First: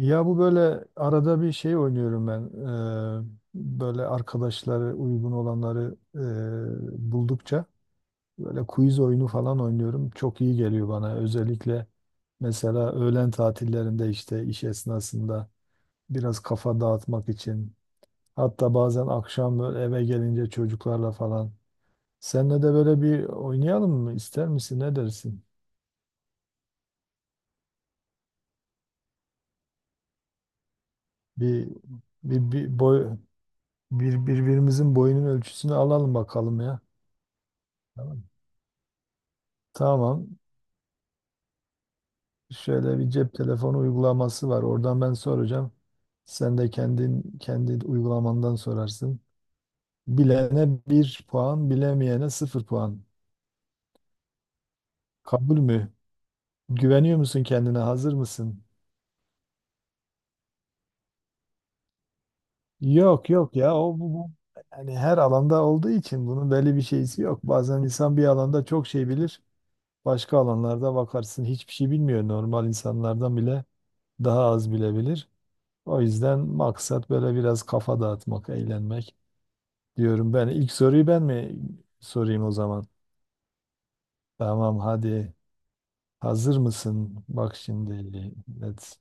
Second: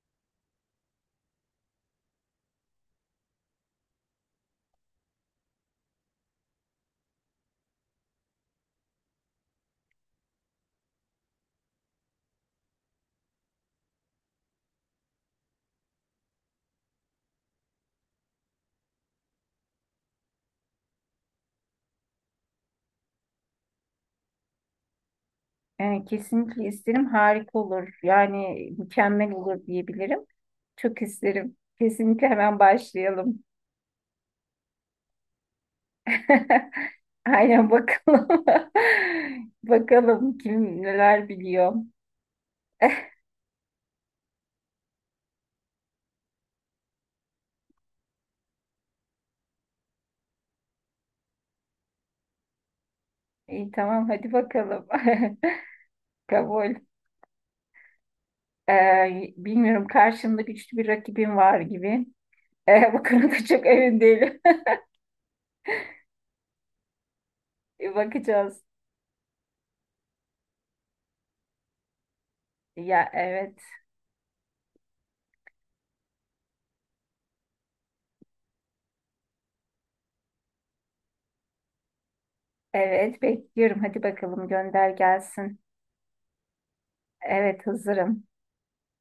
Ya bu böyle arada bir şey oynuyorum ben. Böyle arkadaşları uygun olanları buldukça böyle quiz oyunu falan oynuyorum. Çok iyi geliyor bana. Özellikle mesela öğlen tatillerinde işte iş esnasında biraz kafa dağıtmak için. Hatta bazen akşam böyle eve gelince çocuklarla falan. Seninle de böyle bir oynayalım mı? İster misin? Ne dersin? Kesinlikle isterim. Harika olur. Yani mükemmel olur diyebilirim. Çok isterim. Bir Kesinlikle bir, hemen bir boy başlayalım. birbirimizin boyunun ölçüsünü alalım bakalım ya. Aynen Tamam. bakalım. Tamam. Bakalım kim neler biliyor. Şöyle bir cep telefonu uygulaması var. Oradan ben soracağım. Sen de kendin kendi uygulamandan sorarsın. Bilene bir puan, bilemeyene sıfır puan. İyi, tamam, hadi bakalım. Kabul mü? Kabul. Güveniyor musun kendine? Hazır mısın? Bilmiyorum, karşımda güçlü bir rakibim var gibi. Bu Yok konuda yok çok ya emin değilim. yani her alanda olduğu için bunun belli bir şeysi yok. Bazen insan bir Bakacağız. alanda çok şey bilir. Başka alanlarda bakarsın hiçbir şey bilmiyor. Normal Ya, insanlardan evet. bile daha az bilebilir. O yüzden maksat böyle biraz kafa dağıtmak, eğlenmek diyorum ben. İlk soruyu ben mi sorayım o zaman? Evet, bekliyorum. Hadi bakalım, Tamam gönder hadi. gelsin. Hazır mısın? Bak Evet, şimdi. hazırım. Evet.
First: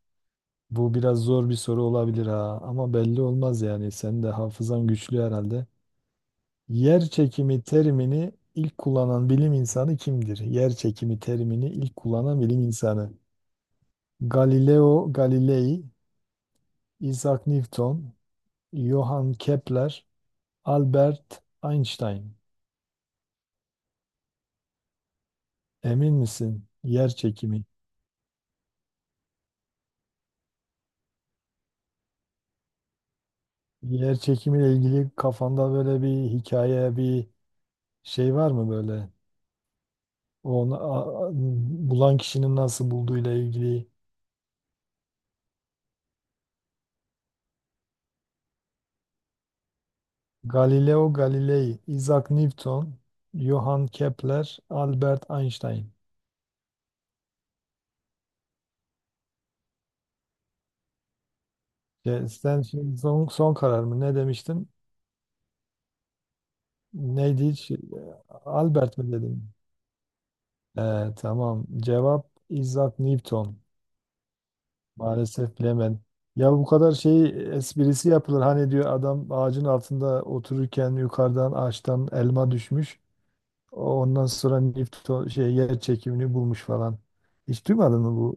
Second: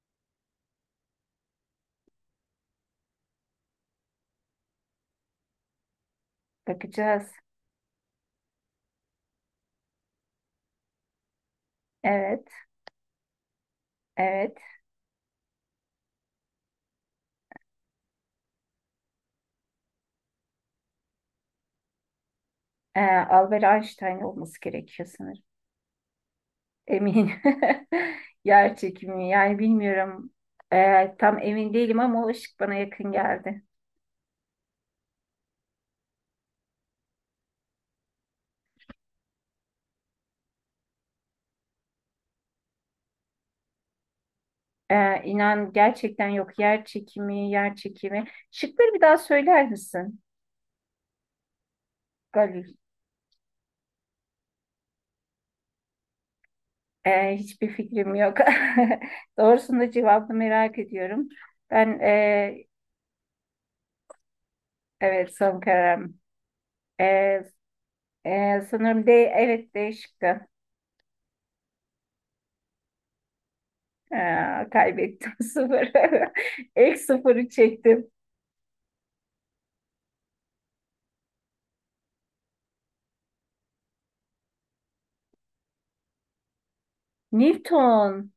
Bu biraz zor bir soru olabilir ha, ama belli olmaz yani. Senin de hafızan güçlü herhalde. Yer Bakacağız. çekimi terimini ilk kullanan bilim insanı kimdir? Yer çekimi terimini ilk kullanan Evet, bilim insanı. evet. Galileo Galilei, Isaac Newton, Johann Kepler, Albert Einstein. Albert Einstein olması gerekiyor sanırım. Emin misin? Yer Eminim. çekimi. Yer çekimi. Yani bilmiyorum. Tam emin değilim ama o ışık bana yakın geldi. Yer çekimiyle ilgili kafanda böyle bir hikaye, bir şey var mı böyle? Onu bulan kişinin nasıl bulduğuyla ilgili. İnan gerçekten yok. Yer çekimi, yer çekimi. Şıkları bir daha söyler misin? Galileo Galilei, Isaac Galil. Newton, Johann Kepler, Albert Einstein. Hiçbir fikrim yok. Doğrusunu, cevabını merak ediyorum. Ben Ya sen şimdi son karar mı? Ne demiştin? evet, son kararım. Ee, Neydi hiç? Albert Sanırım D, mi dedin? evet D şıkkı. Ee, tamam. Cevap Isaac Newton. Aa, kaybettim Maalesef bilemem. sıfırı. Ya bu kadar İlk şey sıfırı çektim. esprisi yapılır. Hani diyor adam ağacın altında otururken yukarıdan ağaçtan elma düşmüş. Ondan sonra Newton şey yer çekimini bulmuş falan. Hiç duymadın mı Newton. bu?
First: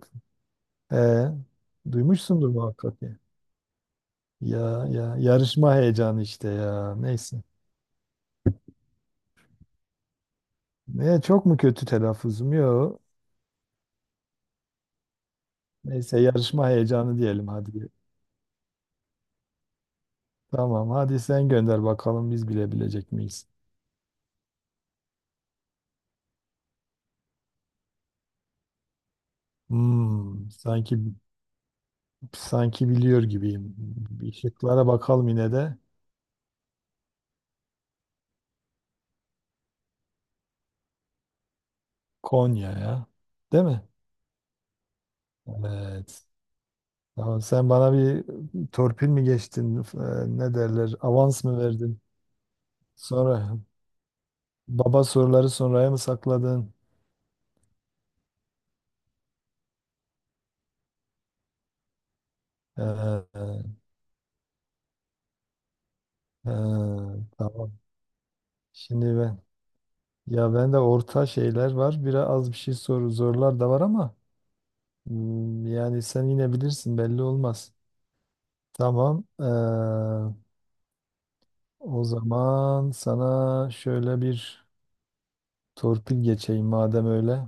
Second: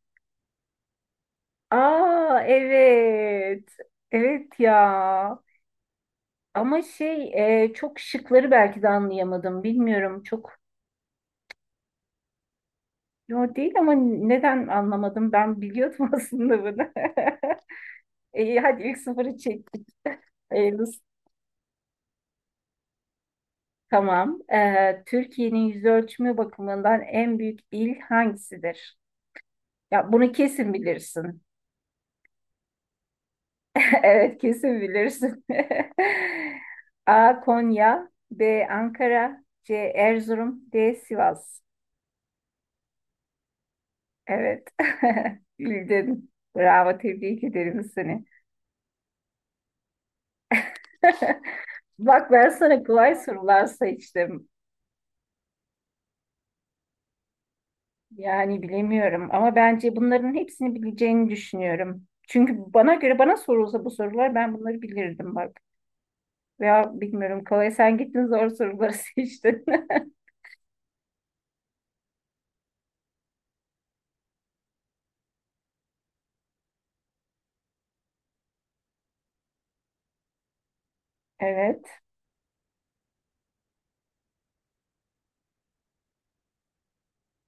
Ee, Aa, duymuşsundur muhakkak ya. evet. Evet ya. Ya yarışma heyecanı işte Ama ya. şey, Neyse. Çok şıkları belki de anlayamadım. Bilmiyorum çok. Ne, çok mu kötü telaffuzum? Yok. Yo, değil, ama neden anlamadım? Ben biliyordum Neyse aslında yarışma bunu. heyecanı diyelim hadi. İyi, hadi ilk sıfırı çektik. Tamam Hayırlısı. hadi sen gönder bakalım biz bilebilecek miyiz? Tamam. Türkiye'nin yüz ölçümü bakımından en büyük il hangisidir? Ya bunu Hmm, kesin sanki bilirsin. Sanki biliyor gibiyim. Bir Evet, kesin Şıklara bakalım bilirsin. yine de. A. Konya, B. Ankara, C. Erzurum, D. Sivas. Konya ya. Değil mi? Evet. Evet. Bildin. Bravo, Tamam, tebrik sen ederim bana seni. bir torpil mi geçtin? Ne derler? Avans mı verdin? Bak, ben sana kolay Sonra sorular seçtim. baba soruları sonraya mı sakladın? Yani bilemiyorum ama bence bunların hepsini bileceğini düşünüyorum. Çünkü Ee, bana göre, bana e, sorulsa bu sorular, ben bunları bilirdim bak. e, Veya bilmiyorum, kolay tamam. sen gittin, zor soruları Şimdi ben seçtin. ya ben de orta şeyler var. Biraz az bir şey soru zorlar da var ama yani sen yine bilirsin, belli olmaz. Tamam. Evet. O zaman sana şöyle bir torpil geçeyim madem öyle.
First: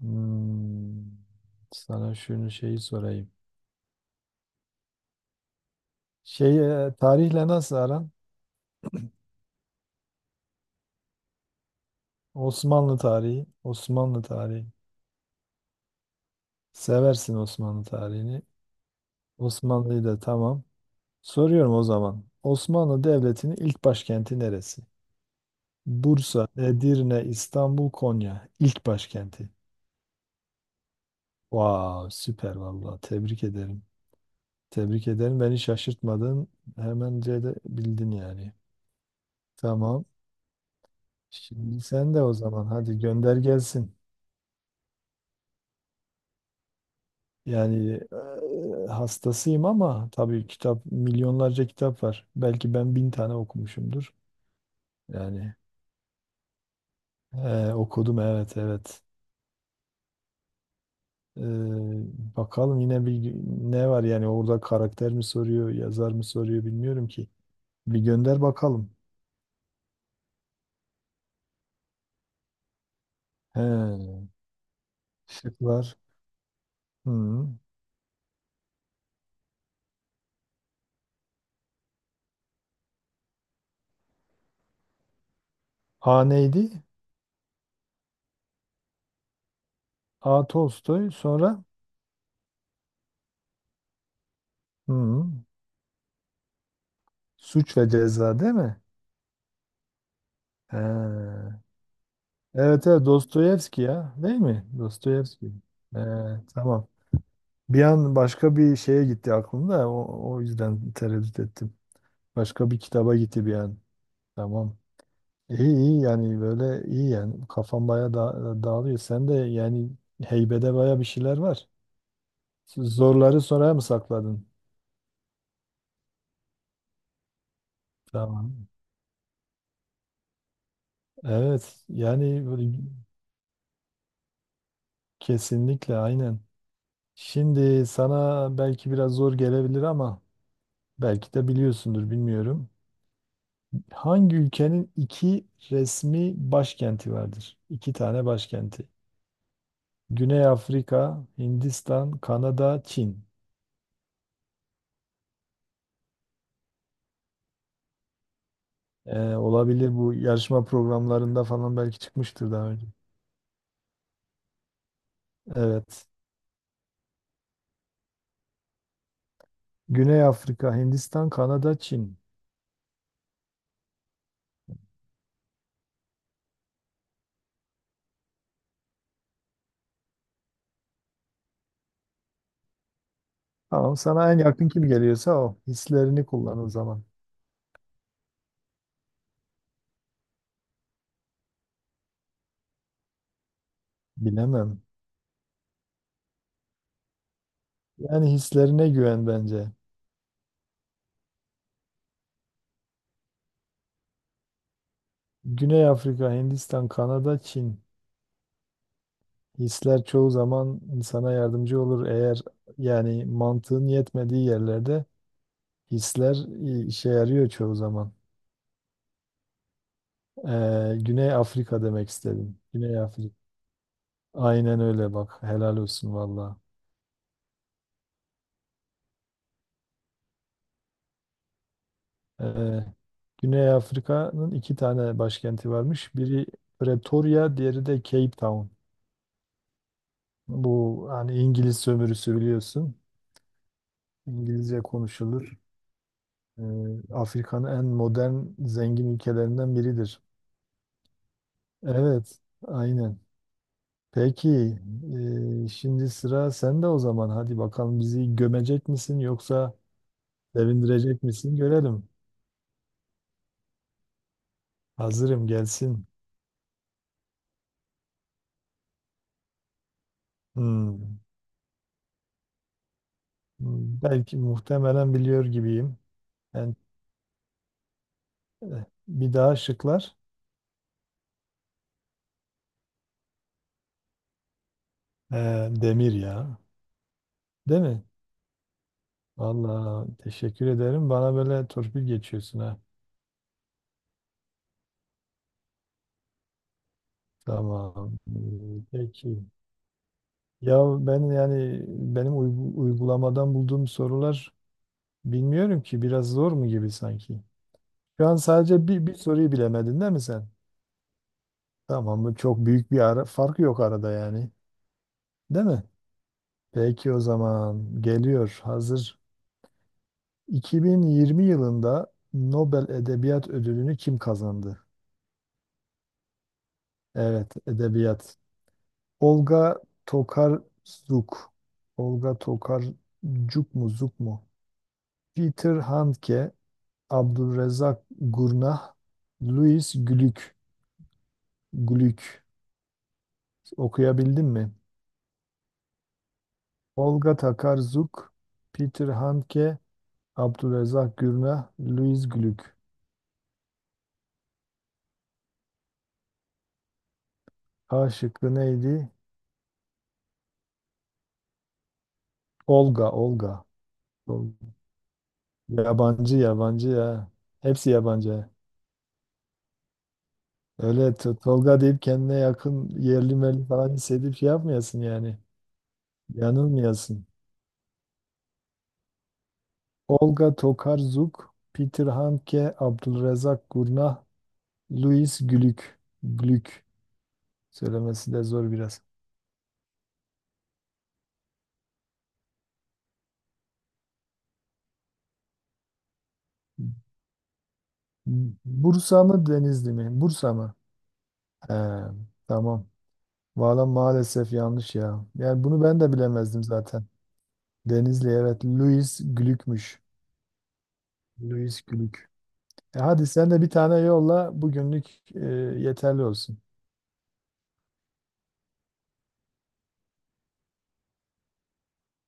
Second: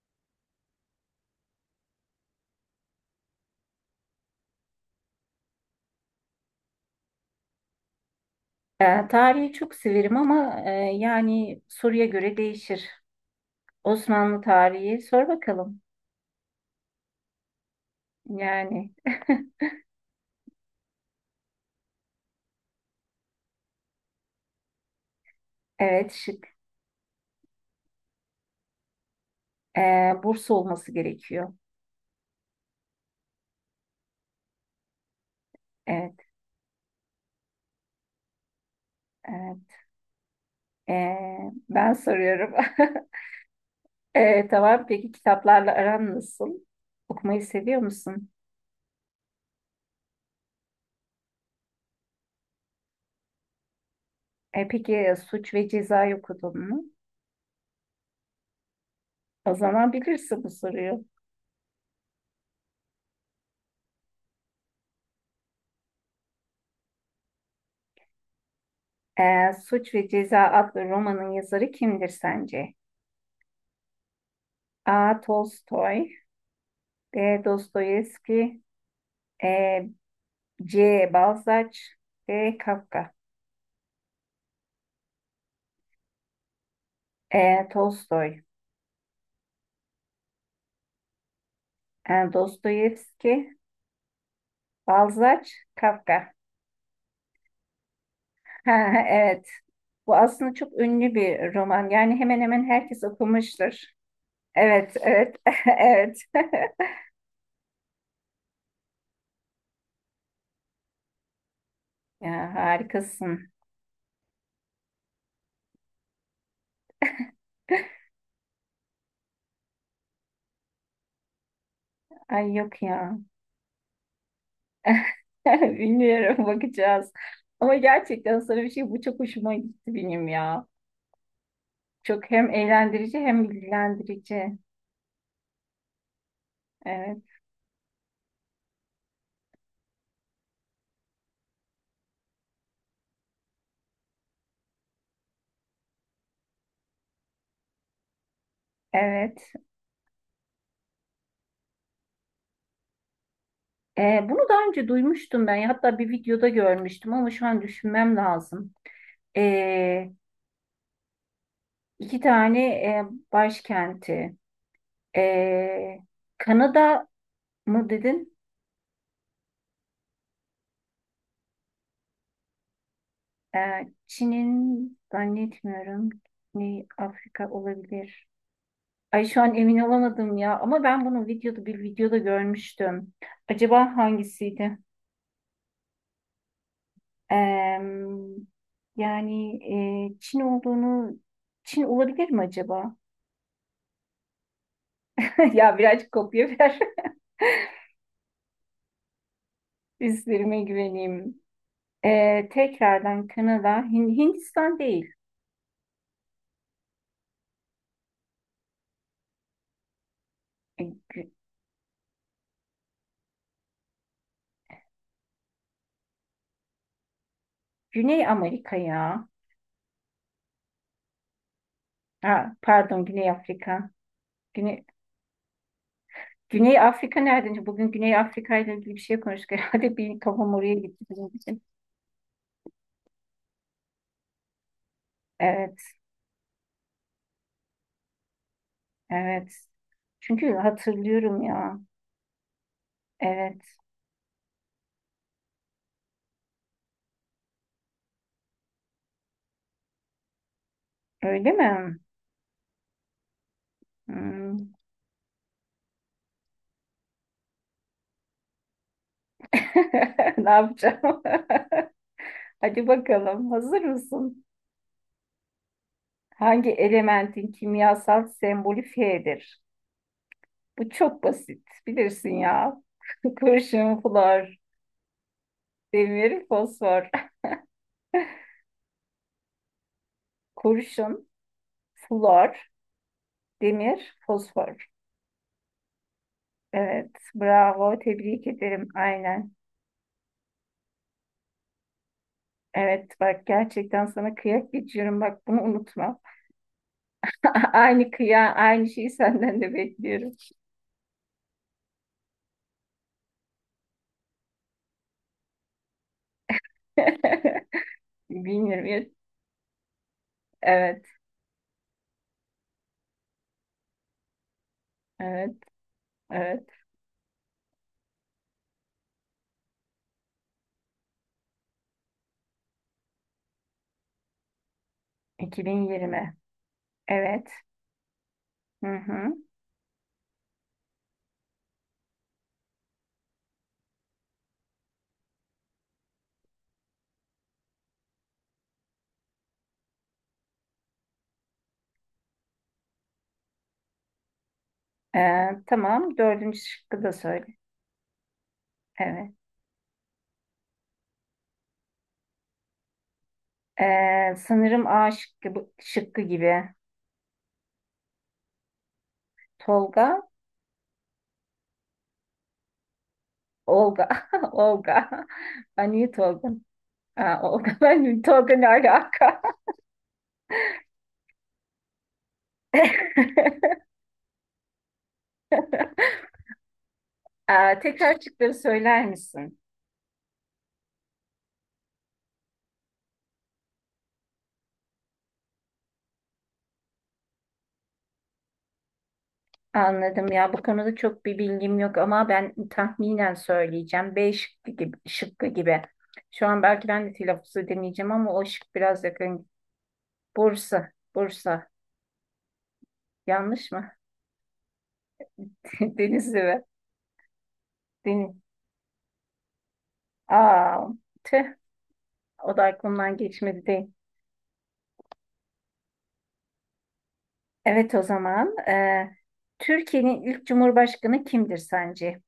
Hmm, sana şunu şeyi sorayım. Şey, tarihle nasıl aran? Tarihi çok severim ama yani soruya göre değişir. Osmanlı tarihi, Osmanlı Osmanlı tarihi. tarihi sor bakalım. Seversin Osmanlı tarihini. Yani, Osmanlı'yı da tamam. Soruyorum o zaman. Osmanlı Devleti'nin ilk başkenti neresi? evet, Bursa, şık. Edirne, İstanbul, Konya. İlk başkenti. E, Bursa olması gerekiyor. Vav, süper vallahi. Tebrik ederim. Tebrik ederim. Beni Evet. şaşırtmadın. Hemen de bildin yani. Tamam. Şimdi Ben sen de o soruyorum. zaman hadi gönder gelsin. Tamam, peki kitaplarla aran nasıl? Okumayı seviyor Yani musun? Hastasıyım, ama tabii kitap, milyonlarca kitap var. Belki ben bin tane okumuşumdur. Peki, Suç Yani ve Ceza'yı okudun mu? Okudum, evet evet. O zaman bilirsin bu soruyu. E, bakalım yine bir, ne var yani, orada karakter mi soruyor, yazar mı soruyor, bilmiyorum ki. Bir gönder bakalım. Suç ve Ceza adlı romanın yazarı kimdir sence? He, A. şıklar. Tolstoy, B. Hı. Dostoyevski, E, C. Balzac, D. Kafka, A neydi? E. Tolstoy, A. Tolstoy sonra Dostoyevski, hı, Balzac, Kafka. Suç ve Ceza değil Ha, mi? evet, bu aslında çok He. ünlü bir roman. Yani hemen hemen Evet herkes evet, okumuştur. Dostoyevski ya, değil mi? Evet, evet, Dostoyevski. He, evet. tamam. Bir an başka bir şeye gitti aklımda, o yüzden tereddüt ettim. Ya Başka bir kitaba gitti harikasın. bir an. Tamam. İyi iyi, yani böyle iyi, yani kafam baya da dağılıyor. Sen de yani heybede baya bir şeyler var. Ay, yok ya. Zorları sonraya mı sakladın? Bilmiyorum, bakacağız, ama gerçekten sana Tamam. bir şey, bu çok hoşuma gitti benim ya. Evet Çok yani hem böyle, eğlendirici hem bilgilendirici. kesinlikle, aynen. Evet, Şimdi sana belki biraz zor gelebilir, ama belki de biliyorsundur, bilmiyorum. Hangi ülkenin iki resmi başkenti vardır? İki tane başkenti. evet. Güney Afrika, Hindistan, Kanada, Çin. Bunu daha önce duymuştum ben. Hatta bir videoda görmüştüm ama şu an düşünmem lazım. Olabilir Ee, bu, yarışma programlarında falan belki iki çıkmıştır tane daha önce. Başkenti. Ee, Evet. Kanada mı dedin? Güney Afrika, Hindistan, Kanada, Çin. Ee, Çin'in zannetmiyorum. Ne, Afrika olabilir. Ay, şu an emin olamadım ya. Ama ben bunu videoda, bir videoda görmüştüm. Tamam, Acaba sana en yakın hangisiydi? kim geliyorsa o. Hislerini kullan o zaman. Ee, Yani, e, Çin olduğunu Çin olabilir mi acaba? Bilemem. Ya birazcık kopya ver. Yani hislerine güven bence. Üstlerime güveneyim. Tekrardan Kanada, Hindistan değil. Güney Afrika, Hindistan, Kanada, Çin. Hisler çoğu zaman E, Gü- insana yardımcı olur. Eğer yani mantığın yetmediği yerlerde hisler işe yarıyor çoğu zaman. Güney Amerika ya. Güney Afrika demek Ha, istedim. Güney pardon, Güney Afrika. Afrika. Aynen Güney, öyle bak. Helal olsun valla. Güney Afrika nereden? Bugün Güney Afrika ile ilgili bir şey konuştuk. Herhalde bir kafam oraya gitti bizim için. Ee, Güney Afrika'nın iki tane başkenti Evet, varmış. Biri Pretoria, diğeri de Cape Town. evet. Çünkü Bu hani hatırlıyorum İngiliz ya. sömürüsü, biliyorsun. Evet. İngilizce konuşulur. Ee, Afrika'nın en modern, zengin ülkelerinden biridir. Öyle mi? Evet, aynen. Hmm. Peki, şimdi sıra sende o zaman. Hadi bakalım, bizi gömecek misin yoksa Ne yapacağım? sevindirecek misin? Görelim. Hadi bakalım. Hazır mısın? Hazırım, gelsin. Hangi elementin kimyasal sembolü Fe'dir? Bu Hmm. çok basit. Bilirsin ya. Kurşun, Belki flor, muhtemelen biliyor gibiyim. demir, Ben, fosfor. Bir daha şıklar. Kurşun, flor, demir, fosfor. Demir ya. Evet, Değil bravo. mi? Tebrik ederim. Aynen. Vallahi teşekkür ederim. Bana böyle torpil geçiyorsun ha. Evet, bak gerçekten sana kıyak geçiyorum. Bak, bunu unutma. Aynı Tamam. kıya, aynı şeyi Peki. senden de bekliyorum. Ya ben, yani benim uygulamadan bulduğum sorular, bilmiyorum ki, biraz zor mu gibi sanki. Şu an sadece bir, 2020. bir soruyu bilemedin değil mi sen? Evet, Tamam mı? Çok büyük bir fark yok arada yani. evet, Değil mi? evet. Peki o zaman, geliyor, hazır. 2020 yılında Nobel Edebiyat Ödülünü kim kazandı? 2020. Evet. Evet, edebiyat. Hı hı. Olga Tokarczuk. Olga Tokarczuk mu, Zuk mu? Peter Handke, Abdülrezzak Gurnah, Louis Glück, Glück okuyabildim mi? Tamam. Dördüncü şıkkı da Olga söyle. Takarzuk, Peter Evet. Handke, Abdülrezzak Gurnah, Louis Glück. Sanırım A şıkkı, şıkkı gibi. A şıkkı neydi? Tolga, Olga, Olga. Olga, Tol- Olga. Ben niye Yabancı, Tolga? yabancı ya. Ha, Olga. Hepsi Ben yabancı. Tolga, ne alaka? Öyle Tolga deyip kendine yakın, yerli meli falan hissedip şey yapmayasın yani. Yanılmayasın. Tekrar şıkları söyler misin? Olga Tokarzuk, Peter Handke, Abdülrezzak Gurnah, Louis Glück. Glück. Söylemesi de zor biraz. Anladım ya. Bu konuda çok bir bilgim yok ama ben tahminen söyleyeceğim. B şıkkı gibi, şıkkı gibi. Şu an belki ben de telaffuz edemeyeceğim ama o şık biraz Bursa mı, yakın. Denizli mi? Bursa mı? Bursa, Bursa. He, tamam. Yanlış Valla mı? maalesef yanlış ya. Yani bunu ben de Denizli mi? bilemezdim zaten. Denizli Deniz. evet. Louis Glück'müş. Aa, tüh, Louis Glück. o da E aklımdan hadi sen de geçmedi bir değil. tane yolla, bugünlük e, yeterli olsun. Evet, o zaman Türkiye'nin ilk cumhurbaşkanı kimdir sence?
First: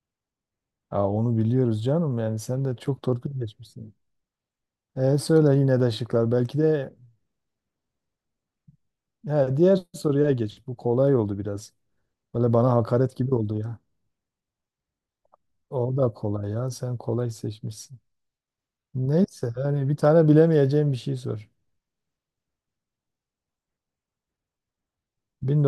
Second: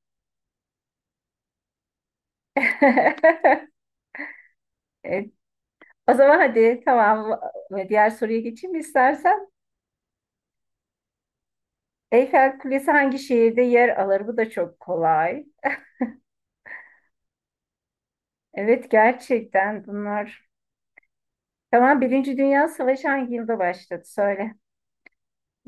Aa, onu biliyoruz canım, yani sen de çok torpil geçmişsin. E, E, söyle yine de O şıklar. zaman Belki hadi de, tamam, diğer soruya geçeyim mi istersen. he, diğer soruya geç. Bu kolay oldu biraz. Böyle Eyfel bana Kulesi hakaret hangi gibi oldu şehirde ya. yer alır? Bu da çok kolay. O da kolay ya. Sen kolay seçmişsin. Evet, Neyse, gerçekten hani bir tane bunlar. bilemeyeceğim bir şey sor. Tamam, Birinci Dünya Savaşı hangi yılda başladı? Söyle.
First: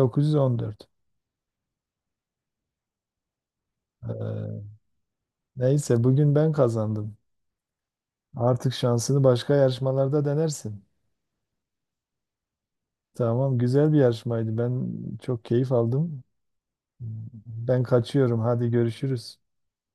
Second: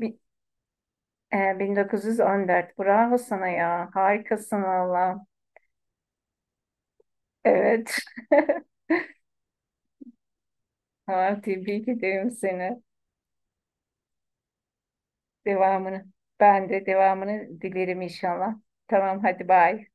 Bi- 1914. Bravo sana ya. Harikasın Ee, valla. neyse bugün ben kazandım. Evet. Artık şansını başka yarışmalarda denersin. Ha, tebrik ederim seni. Tamam, güzel bir yarışmaydı. Ben çok keyif Devamını. aldım. Ben de devamını Ben dilerim kaçıyorum. inşallah. Hadi Tamam, görüşürüz. hadi bay.